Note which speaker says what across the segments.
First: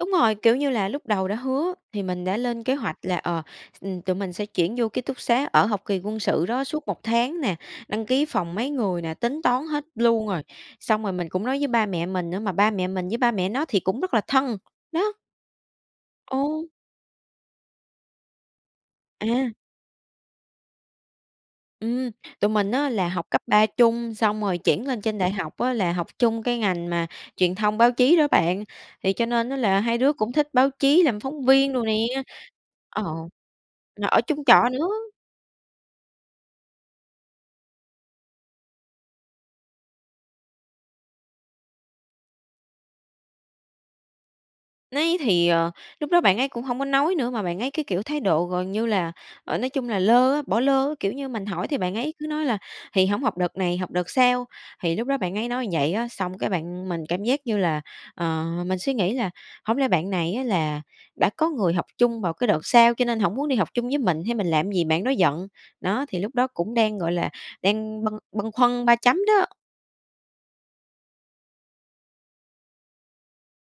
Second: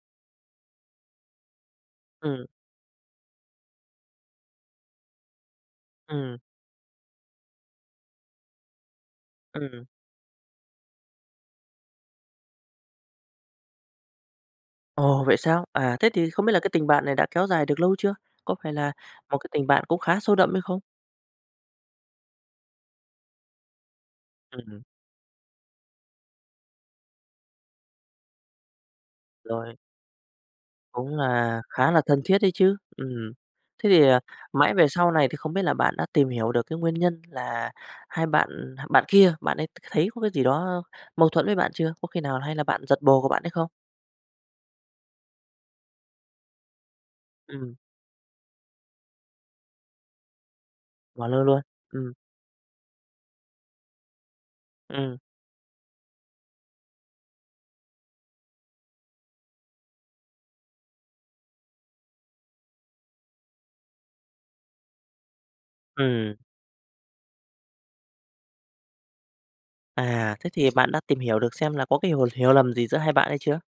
Speaker 1: Đúng rồi, kiểu như là, lúc đầu đã hứa thì mình đã
Speaker 2: Ừm.
Speaker 1: lên kế hoạch là, ờ, x tụi mình sẽ chuyển vô ký túc xá ở học kỳ quân
Speaker 2: Ừm.
Speaker 1: sự đó suốt 1 tháng nè, đăng ký phòng mấy người nè, tính toán
Speaker 2: Ừm.
Speaker 1: hết luôn rồi. Xong rồi mình cũng nói với ba mẹ mình nữa, mà ba mẹ mình với ba mẹ nó thì cũng rất là thân, đó.
Speaker 2: Ồ, vậy sao? À, thế thì không biết là
Speaker 1: Ồ.
Speaker 2: cái tình bạn này đã kéo dài được lâu chưa? Có phải là một cái
Speaker 1: À.
Speaker 2: tình bạn cũng khá sâu đậm hay không?
Speaker 1: Ừm, tụi mình á là học cấp 3 chung xong rồi
Speaker 2: Ừm.
Speaker 1: chuyển lên trên đại học á là học chung cái ngành mà truyền thông báo chí đó bạn. Thì cho nên á
Speaker 2: Rồi.
Speaker 1: là hai đứa cũng thích báo chí
Speaker 2: Cũng
Speaker 1: làm phóng
Speaker 2: là
Speaker 1: viên đồ
Speaker 2: khá
Speaker 1: nè.
Speaker 2: là thân thiết đấy chứ.
Speaker 1: Ờ,
Speaker 2: Ừm, thế thì,
Speaker 1: là
Speaker 2: à,
Speaker 1: ở chung trọ
Speaker 2: mãi về
Speaker 1: nữa.
Speaker 2: sau này thì không biết là bạn đã tìm hiểu được cái nguyên nhân là hai bạn, ừ, h bạn kia, bạn ấy t thấy có cái gì đó mâu thuẫn với bạn chưa? Có khi nào hay là bạn giật bồ của bạn ấy không?
Speaker 1: Ni thì, ờ, lúc đó bạn ấy cũng hông có nói nữa, mà bạn ấy
Speaker 2: Ừm.
Speaker 1: cái, kiểu, thái độ gần như là, ờ, nói chung là lơ á, bỏ lơ, kiểu
Speaker 2: Ngó
Speaker 1: như,
Speaker 2: lơ
Speaker 1: mình
Speaker 2: luôn,
Speaker 1: hỏi thì bạn
Speaker 2: ừm.
Speaker 1: ấy cứ nói là "Thì hổng học đợt này, học đợt sau." Thì lúc
Speaker 2: Ừm.
Speaker 1: đó bạn ấy nói vậy á. Xong cái bạn mình cảm giác như là, ờ, mình suy nghĩ là hổng lẽ bạn này á là đã có người học chung vào cái đợt sau cho nên hổng muốn đi học chung với mình, hay mình làm gì bạn đó giận? Đó, thì
Speaker 2: Ừm.
Speaker 1: lúc đó cũng đang, gọi là, đang bâng bâng khuâng ba chấm đó.
Speaker 2: À, thế thì bạn đã tìm hiểu được xem là có cái hiểu hiểu lầm gì giữa hai bạn hay chưa?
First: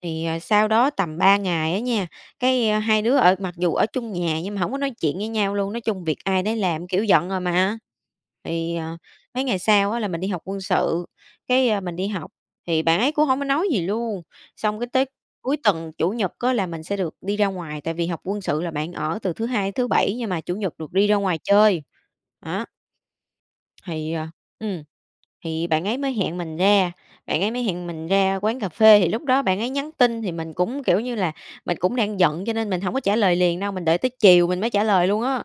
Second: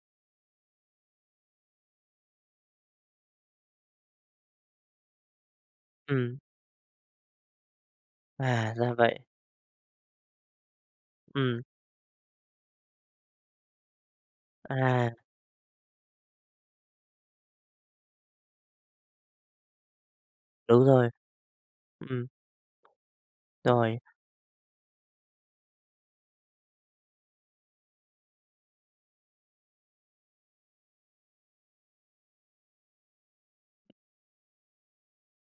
Speaker 1: Thì, ờ, sau đó tầm 3 ngày á nha, cái hai đứa ở mặc dù ở chung nhà nhưng mà hông có nói chuyện với nhau luôn, nói chung việc
Speaker 2: Ừm.
Speaker 1: ai đấy làm, kiểu, giận rồi mà.
Speaker 2: À,
Speaker 1: Thì,
Speaker 2: ra
Speaker 1: ờ,
Speaker 2: vậy.
Speaker 1: mấy ngày sau á là mình đi học quân sự,
Speaker 2: Ừm.
Speaker 1: cái, a, mình đi học, thì bạn ấy cũng hông có nói gì luôn, xong cái tới
Speaker 2: À.
Speaker 1: cuối tuần, Chủ nhật á là mình sẽ được đi ra ngoài, tại vì học quân sự là bạn ở từ thứ Hai thứ Bảy, nhưng mà Chủ nhật
Speaker 2: Đúng
Speaker 1: được đi
Speaker 2: rồi.
Speaker 1: ra ngoài chơi.
Speaker 2: Ừm.
Speaker 1: Đó.
Speaker 2: Rồi.
Speaker 1: Thì, à, ừm, thì bạn ấy mới hẹn mình ra, bạn ấy mới hẹn mình ra quán cà phê, thì lúc đó bạn ấy nhắn tin thì mình cũng, kiểu như là, mình cũng đang giận cho nên mình hổng có trả lời liền đâu, mình đợi tới chiều mình mới trả lời luôn á.